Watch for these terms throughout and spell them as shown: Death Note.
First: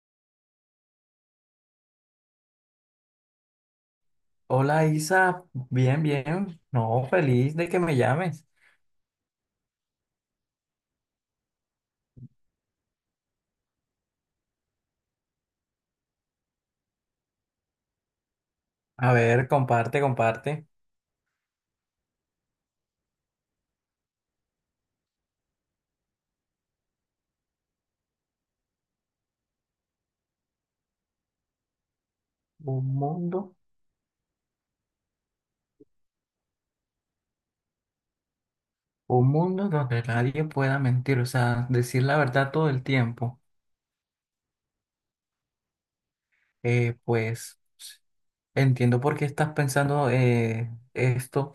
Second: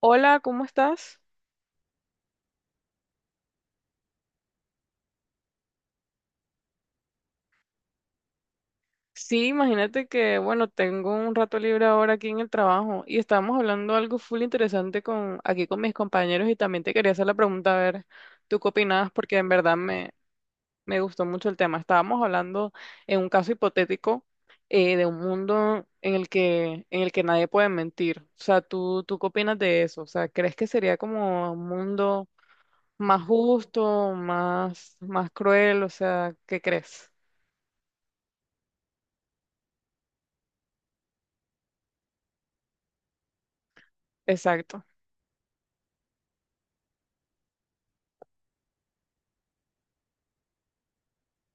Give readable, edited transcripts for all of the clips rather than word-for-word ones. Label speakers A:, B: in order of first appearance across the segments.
A: Hola, ¿cómo estás?
B: Hola Isa, bien, bien. No, feliz de que me llames.
A: Sí, imagínate que, bueno, tengo un rato libre ahora aquí en el trabajo y estábamos hablando algo full interesante con, aquí con mis compañeros y también te quería hacer la pregunta, a ver, ¿tú qué opinabas?
B: A
A: Porque
B: ver,
A: en verdad
B: comparte,
A: me,
B: comparte.
A: me gustó mucho el tema. Estábamos hablando en un caso hipotético de un mundo en el que nadie puede mentir. O sea, ¿tú qué opinas de eso? O sea, ¿crees que sería como un mundo
B: Un
A: más
B: mundo,
A: justo, más, más cruel? O sea, ¿qué crees?
B: un mundo donde nadie pueda mentir, o sea, decir la verdad todo el tiempo.
A: Exacto.
B: Pues entiendo por qué estás pensando esto,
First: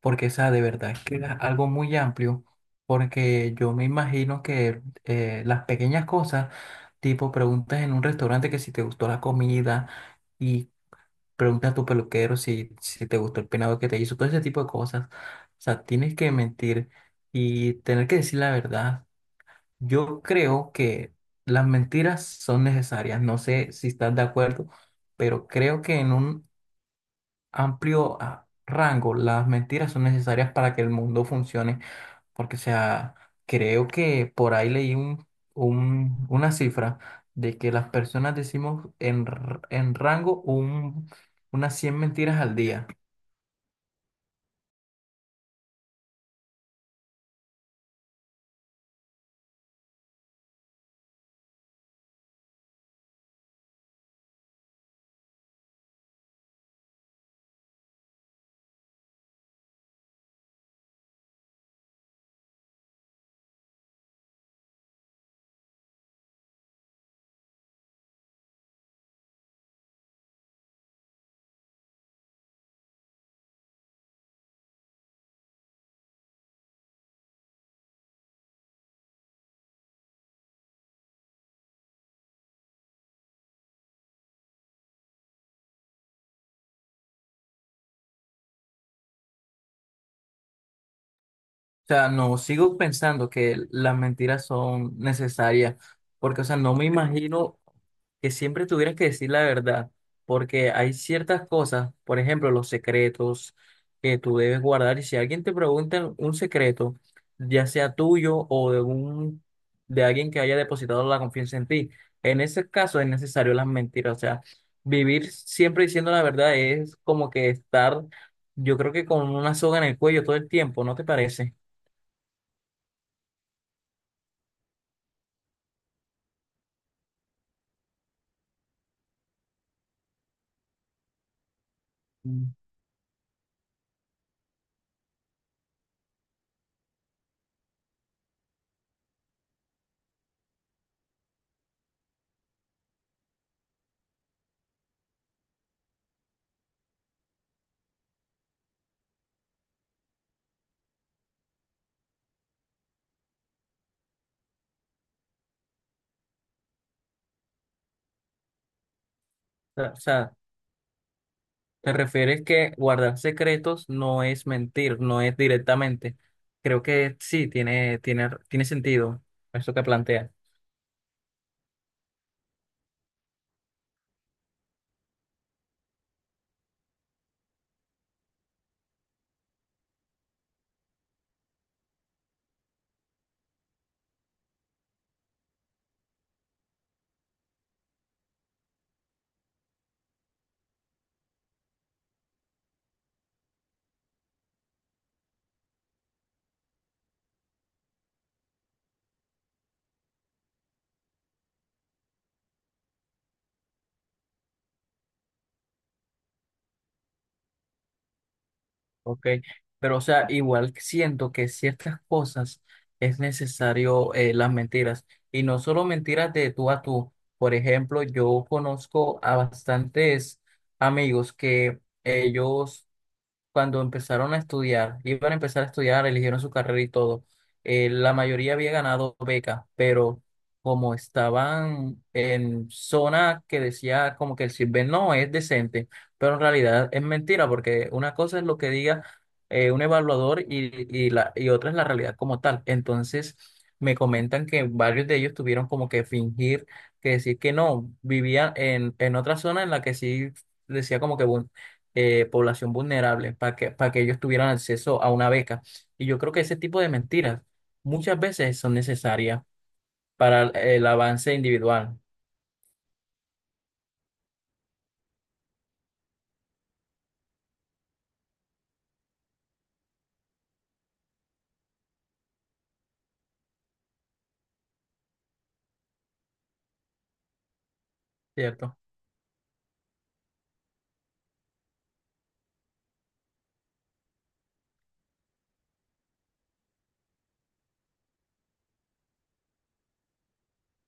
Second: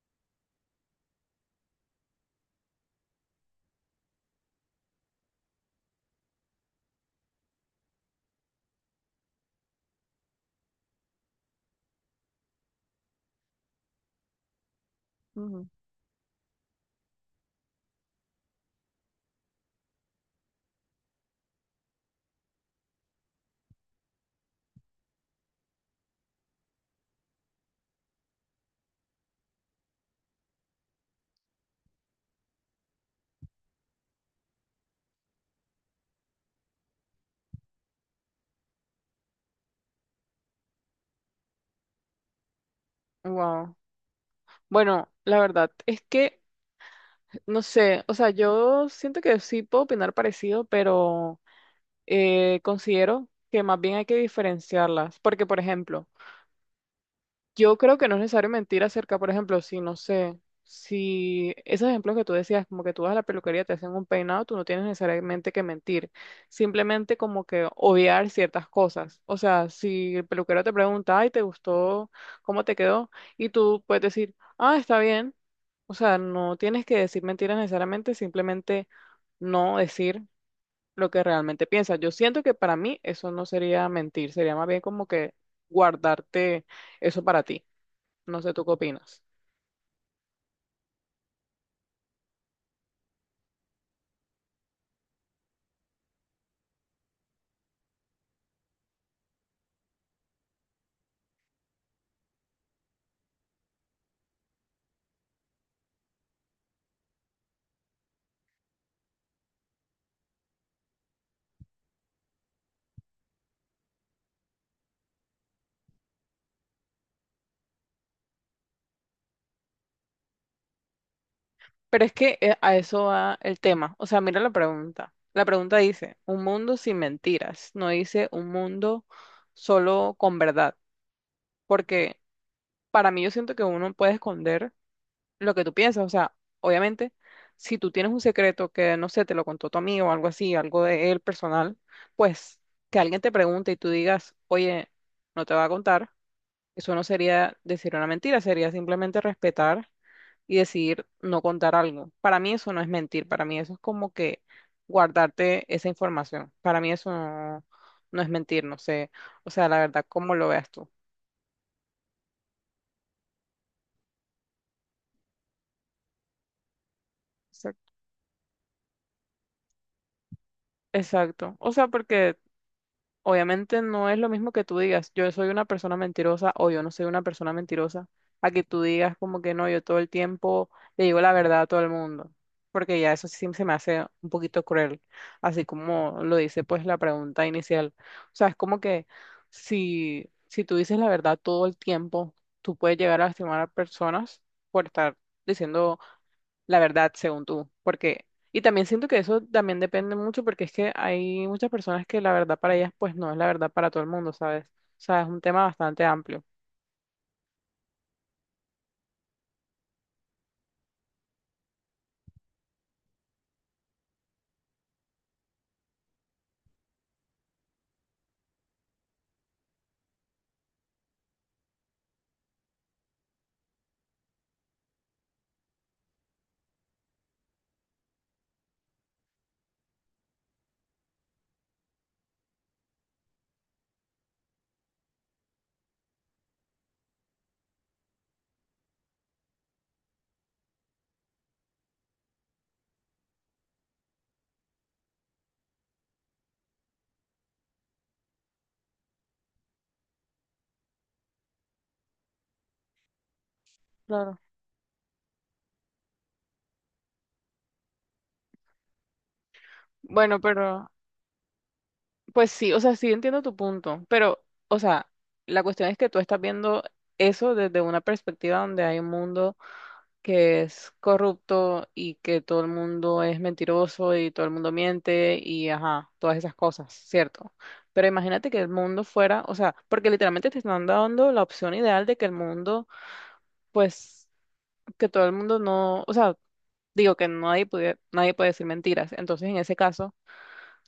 B: porque, o sea, de verdad que es algo muy amplio, porque yo me imagino que las pequeñas cosas, tipo preguntas en un restaurante que si te gustó la comida. Pregunta a tu peluquero si te gustó el peinado que te hizo, todo ese tipo de cosas. O sea, tienes que mentir y tener que decir la verdad. Yo creo que las mentiras son necesarias. No sé si estás de acuerdo, pero creo que en un amplio rango las mentiras son necesarias para que el mundo funcione porque, o sea, creo que por ahí leí una cifra de que las personas decimos en rango unas 100 mentiras al día.
A: Wow. Bueno, la verdad es que, no sé, o sea, yo siento que sí puedo opinar parecido, pero considero que más bien hay que diferenciarlas, porque, por ejemplo, yo creo que no es necesario mentir acerca, por ejemplo, si no sé, si esos ejemplos que tú decías, como que tú vas a la peluquería, te hacen un peinado, tú no tienes necesariamente que mentir, simplemente como que obviar ciertas cosas. O sea, si el peluquero te pregunta, ay, ¿te gustó? ¿Cómo te quedó? Y tú puedes decir, ah, está bien. O sea, no tienes que decir mentiras necesariamente, simplemente no decir lo que realmente piensas. Yo siento que para mí eso no sería mentir, sería más bien como que guardarte eso para ti. No sé tú qué opinas.
B: O sea, no, sigo pensando que las mentiras son necesarias, porque, o sea, no me imagino que siempre tuvieras que decir la verdad, porque hay ciertas cosas, por ejemplo, los secretos que tú debes guardar, y si alguien te pregunta un secreto, ya sea tuyo de alguien que haya depositado la confianza en ti, en ese caso es necesario las mentiras, o sea, vivir siempre diciendo la verdad es como que estar, yo creo que con una soga en el cuello todo el tiempo, ¿no te parece?
A: Pero es que a eso va el tema. O sea, mira la pregunta. La pregunta dice, un mundo sin mentiras. No dice un mundo solo con verdad. Porque
B: Mm.
A: para mí yo siento que uno puede esconder lo que tú piensas. O sea, obviamente, si tú tienes un secreto que, no sé, te lo contó tu amigo o algo así, algo de él personal, pues que alguien te pregunte y tú digas, oye, no te va a contar. Eso no sería decir una mentira, sería simplemente respetar. Y decidir no contar algo. Para mí eso no es mentir, para mí eso es como que guardarte esa información. Para mí eso no, no es mentir, no sé. O sea,
B: O
A: la
B: sea, o
A: verdad,
B: sea,
A: ¿cómo lo veas tú?
B: Te refieres que guardar secretos no es mentir, no es directamente. Creo que sí,
A: Exacto.
B: tiene sentido eso que plantea.
A: Exacto. O sea, porque obviamente no es lo mismo que tú digas, yo soy una persona mentirosa o yo no soy una persona mentirosa, a que tú digas como que no, yo todo el tiempo le digo la verdad a todo el mundo, porque ya eso sí se me hace un poquito cruel, así como lo dice pues la pregunta inicial. O sea, es como que si tú dices la verdad todo el tiempo, tú puedes llegar a lastimar a personas por estar diciendo la verdad, según tú, porque, y también siento que eso también depende mucho porque es que hay muchas personas que la verdad para ellas pues no es la verdad para todo el mundo, ¿sabes? O sea, es un tema bastante amplio.
B: Ok. Pero, o sea, igual siento que ciertas cosas es necesario las mentiras. Y no solo mentiras de tú a tú. Por ejemplo, yo conozco a bastantes amigos que ellos cuando empezaron a estudiar, iban a empezar a estudiar, eligieron su carrera y todo, la mayoría había ganado beca, pero como estaban en zona que decía como que el CISBEN no es decente, pero en realidad es mentira, porque una cosa es lo que diga un evaluador y otra es la realidad como tal. Entonces, me comentan que varios de ellos tuvieron como que fingir, que decir que no, vivían en otra zona en la que sí decía como que población vulnerable, para que ellos
A: Claro.
B: tuvieran acceso a una beca. Y yo creo que ese tipo de mentiras muchas veces son necesarias
A: Bueno,
B: para el
A: pero,
B: avance individual,
A: pues sí, o sea, sí entiendo tu punto, pero, o sea, la cuestión es que tú estás viendo eso desde una perspectiva donde hay un mundo que es corrupto y que todo el mundo es mentiroso y todo el mundo miente y ajá, todas esas cosas, ¿cierto? Pero imagínate que el
B: ¿cierto?
A: mundo fuera, o sea, porque literalmente te están dando la opción ideal de que el mundo, pues, que todo el mundo no, o sea, digo que nadie puede, nadie puede decir mentiras. Entonces, en ese caso,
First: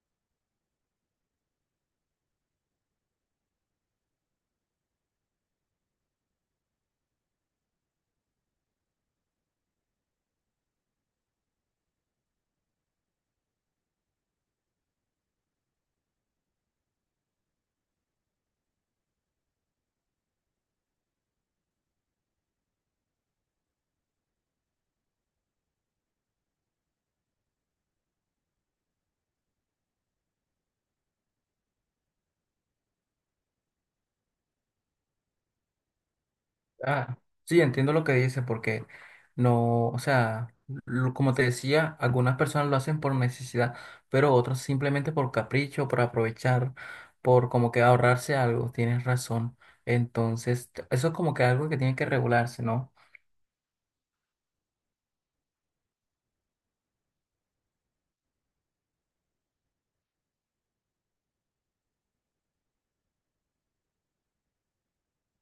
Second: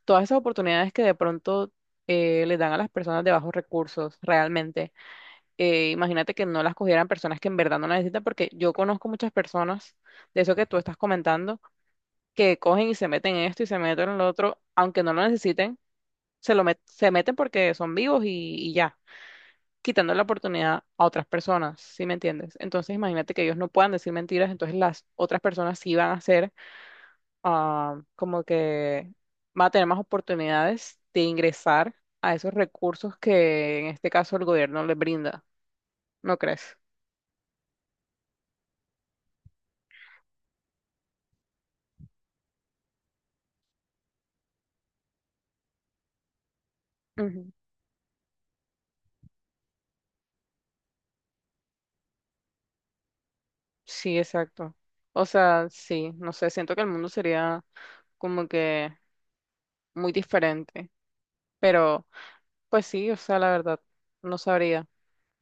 A: todas esas oportunidades que de pronto le dan a las personas de bajos recursos realmente imagínate que no las cogieran personas que en verdad no las necesitan, porque yo conozco muchas personas de eso que tú estás comentando, que cogen y se meten en esto y se meten en lo otro, aunque no lo necesiten, se meten porque son vivos y ya, quitando la oportunidad a otras personas, ¿sí me entiendes? Entonces imagínate que ellos no puedan decir mentiras, entonces las otras personas sí van a ser ah, como que van a tener más oportunidades de ingresar a esos recursos que en este caso el gobierno les brinda, ¿no crees?
B: Ah, sí, entiendo lo que dice, porque no, o sea, como te decía, algunas personas lo hacen por necesidad, pero otros simplemente por capricho, por aprovechar, por como que ahorrarse algo, tienes razón. Entonces, eso es como que algo que tiene que regularse, ¿no?
A: Sí, exacto. O sea, sí, no sé, siento que el mundo sería como que muy diferente, pero pues sí, o sea, la verdad, no sabría.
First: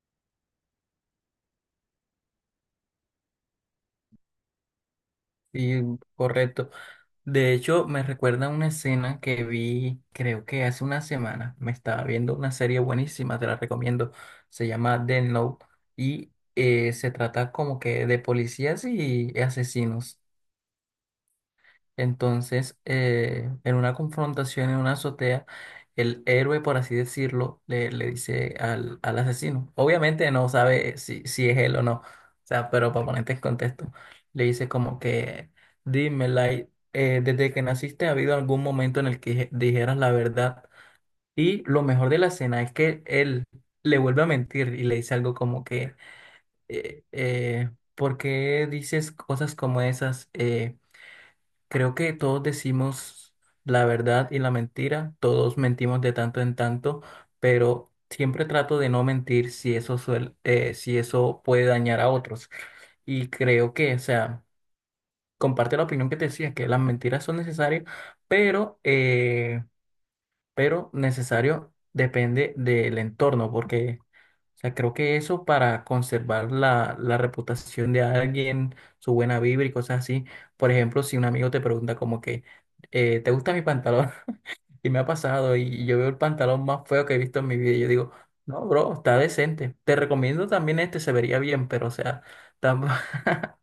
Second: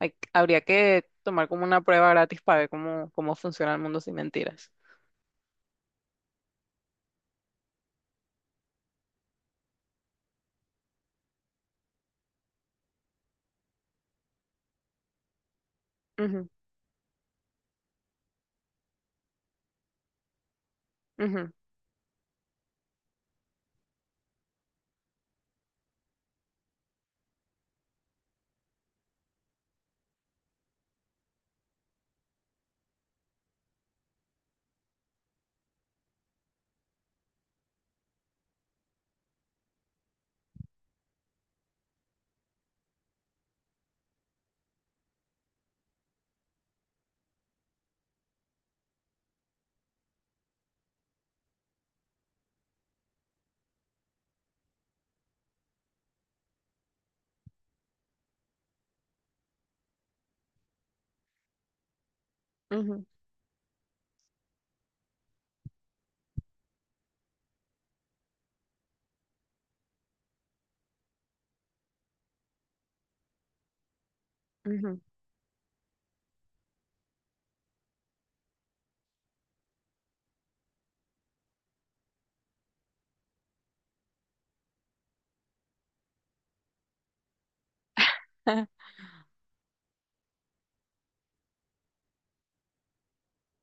A: Habría que tomar como una prueba gratis para ver cómo, cómo funciona el mundo sin mentiras.
B: Y correcto. De hecho, me recuerda una escena que vi, creo que hace una semana. Me estaba viendo una serie buenísima, te la recomiendo. Se llama Death Note y
A: Ujú,
B: se trata como que de policías y asesinos.
A: ujú,
B: Entonces, en una confrontación en una azotea, el héroe, por así decirlo, le dice al asesino. Obviamente no sabe si es él o no, o sea, pero para ponerte en contexto, le dice como que, dime, Light, desde que naciste ha habido algún momento en el que dijeras la verdad. Y lo mejor de la escena es que él le vuelve a mentir y le dice algo como que, eh, eh, ¿por qué dices cosas como esas? Creo que todos decimos la verdad y la mentira, todos mentimos de tanto en tanto, pero siempre trato de no mentir si eso si eso puede dañar a otros.
A: ujú,
B: Y creo que, o sea, comparte la opinión que te decía, que las mentiras son necesarias, pero, eh, pero necesario depende del entorno, porque o sea, creo
A: ujú.
B: que eso para conservar la reputación de alguien, su buena vibra y cosas así. Por ejemplo, si un amigo te pregunta como que, ¿te gusta mi pantalón? Y me ha pasado y yo veo el pantalón más feo que he visto en mi vida y yo digo, no, bro, está decente. Te recomiendo también este, se vería bien, pero o sea, tampoco...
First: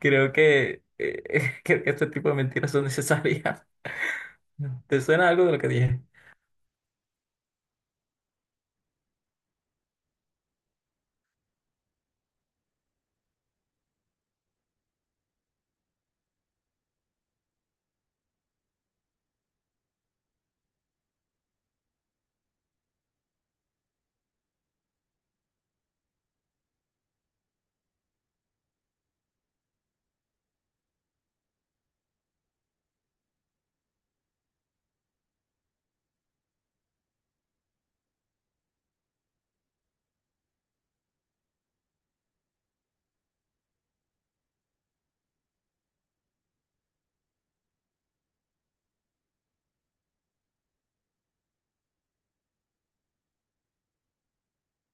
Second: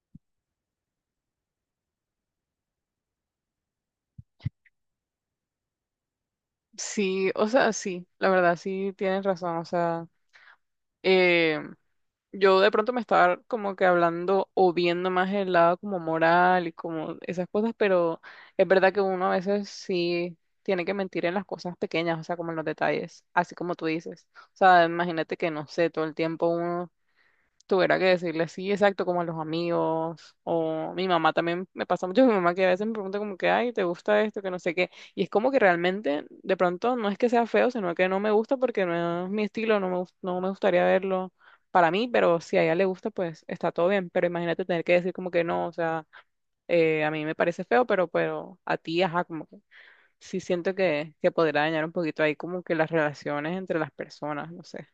B: creo que, creo que este tipo de mentiras son necesarias. ¿Te suena algo de lo que dije?
A: Sí, o sea, sí, la verdad, sí tienes razón, o sea, eh, yo de pronto me estaba como que hablando o viendo más el lado como moral y como esas cosas, pero es verdad que uno a veces sí tiene que mentir en las cosas pequeñas, o sea, como en los detalles, así como tú dices. O sea, imagínate que no sé, todo el tiempo uno tuviera que decirle sí, exacto, como a los amigos, o mi mamá también me pasa mucho, mi mamá que a veces me pregunta como que, ay, ¿te gusta esto? Que no sé qué, y es como que realmente, de pronto, no es que sea feo, sino que no me gusta porque no es mi estilo, no me gustaría verlo para mí, pero si a ella le gusta, pues está todo bien, pero imagínate tener que decir como que no, o sea, a mí me parece feo, pero a ti, ajá, como que sí siento que podrá dañar un poquito ahí como que las relaciones entre las personas, no sé.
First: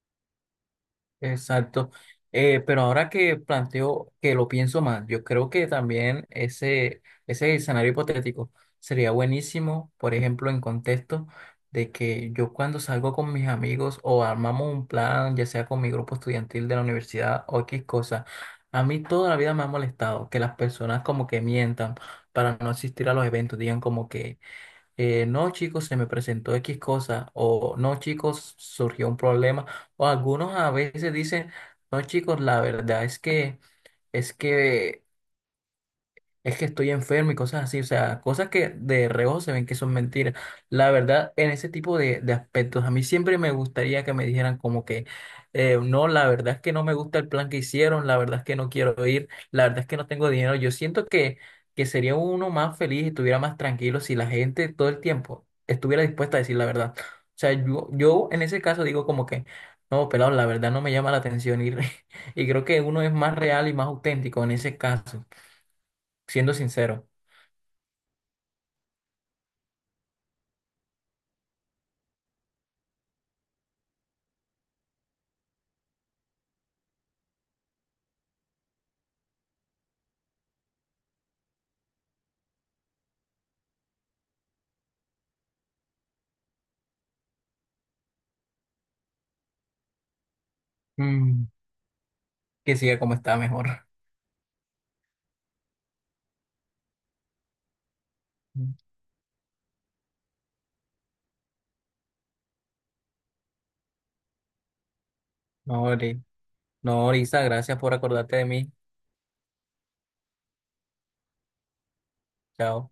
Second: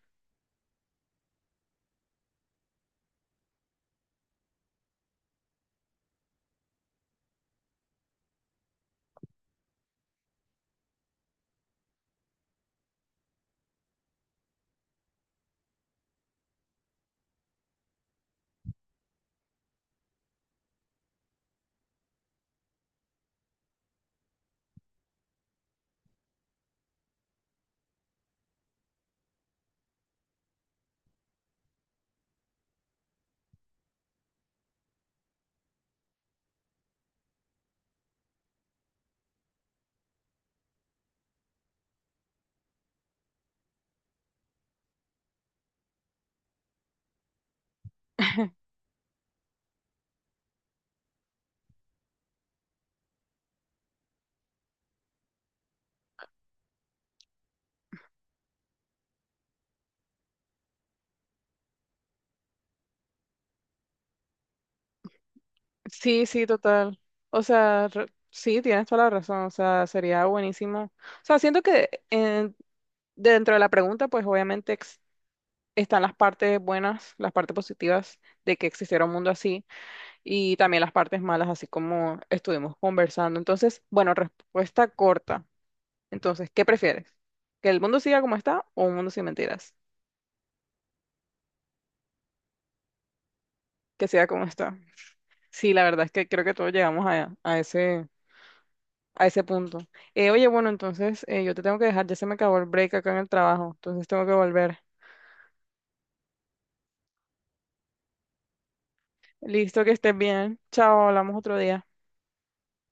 B: Exacto. Pero ahora que planteo, que lo pienso más, yo creo que también ese escenario hipotético sería buenísimo, por ejemplo, en contexto de que yo cuando salgo con mis amigos o armamos un plan, ya sea con mi grupo estudiantil de la universidad o X cosa, a mí toda la vida me ha molestado que las personas como que mientan para no asistir a los eventos, digan como que no chicos, se me presentó X cosa, o no chicos, surgió un problema, o algunos a veces dicen, no chicos, la verdad es que, es que es que estoy enfermo y cosas así, o sea, cosas que de reojo se ven que son mentiras. La verdad, en ese tipo de aspectos, a mí siempre me gustaría que me dijeran como que, no, la verdad es que no me gusta el plan que hicieron, la verdad es que no quiero ir, la verdad es que no tengo dinero. Yo siento que sería uno más feliz y estuviera más tranquilo si la gente todo el tiempo estuviera dispuesta a decir la verdad. O sea, yo en ese caso digo como que, no, pelado, la verdad no me llama la atención ir, y creo que uno es más real y más auténtico en ese caso,
A: Sí, sí,
B: siendo
A: total.
B: sincero.
A: O sea, sí, tienes toda la razón. O sea, sería buenísimo. O sea, siento que dentro de la pregunta, pues obviamente están las partes buenas, las partes positivas de que existiera un mundo así y también las partes malas, así como estuvimos conversando. Entonces, bueno, respuesta corta. Entonces, ¿qué prefieres? ¿Que el mundo siga como está o un mundo sin mentiras?
B: Mm, que siga como está mejor.
A: Que siga como está. Sí, la verdad es que creo que todos llegamos a ese. A ese punto. Oye, bueno, entonces yo te tengo que dejar, ya se me acabó el break acá en el trabajo, entonces tengo que volver.
B: No, Ori- no, Orisa, gracias por acordarte de mí.
A: Listo, que estés bien. Chao, hablamos otro día.
B: Chao.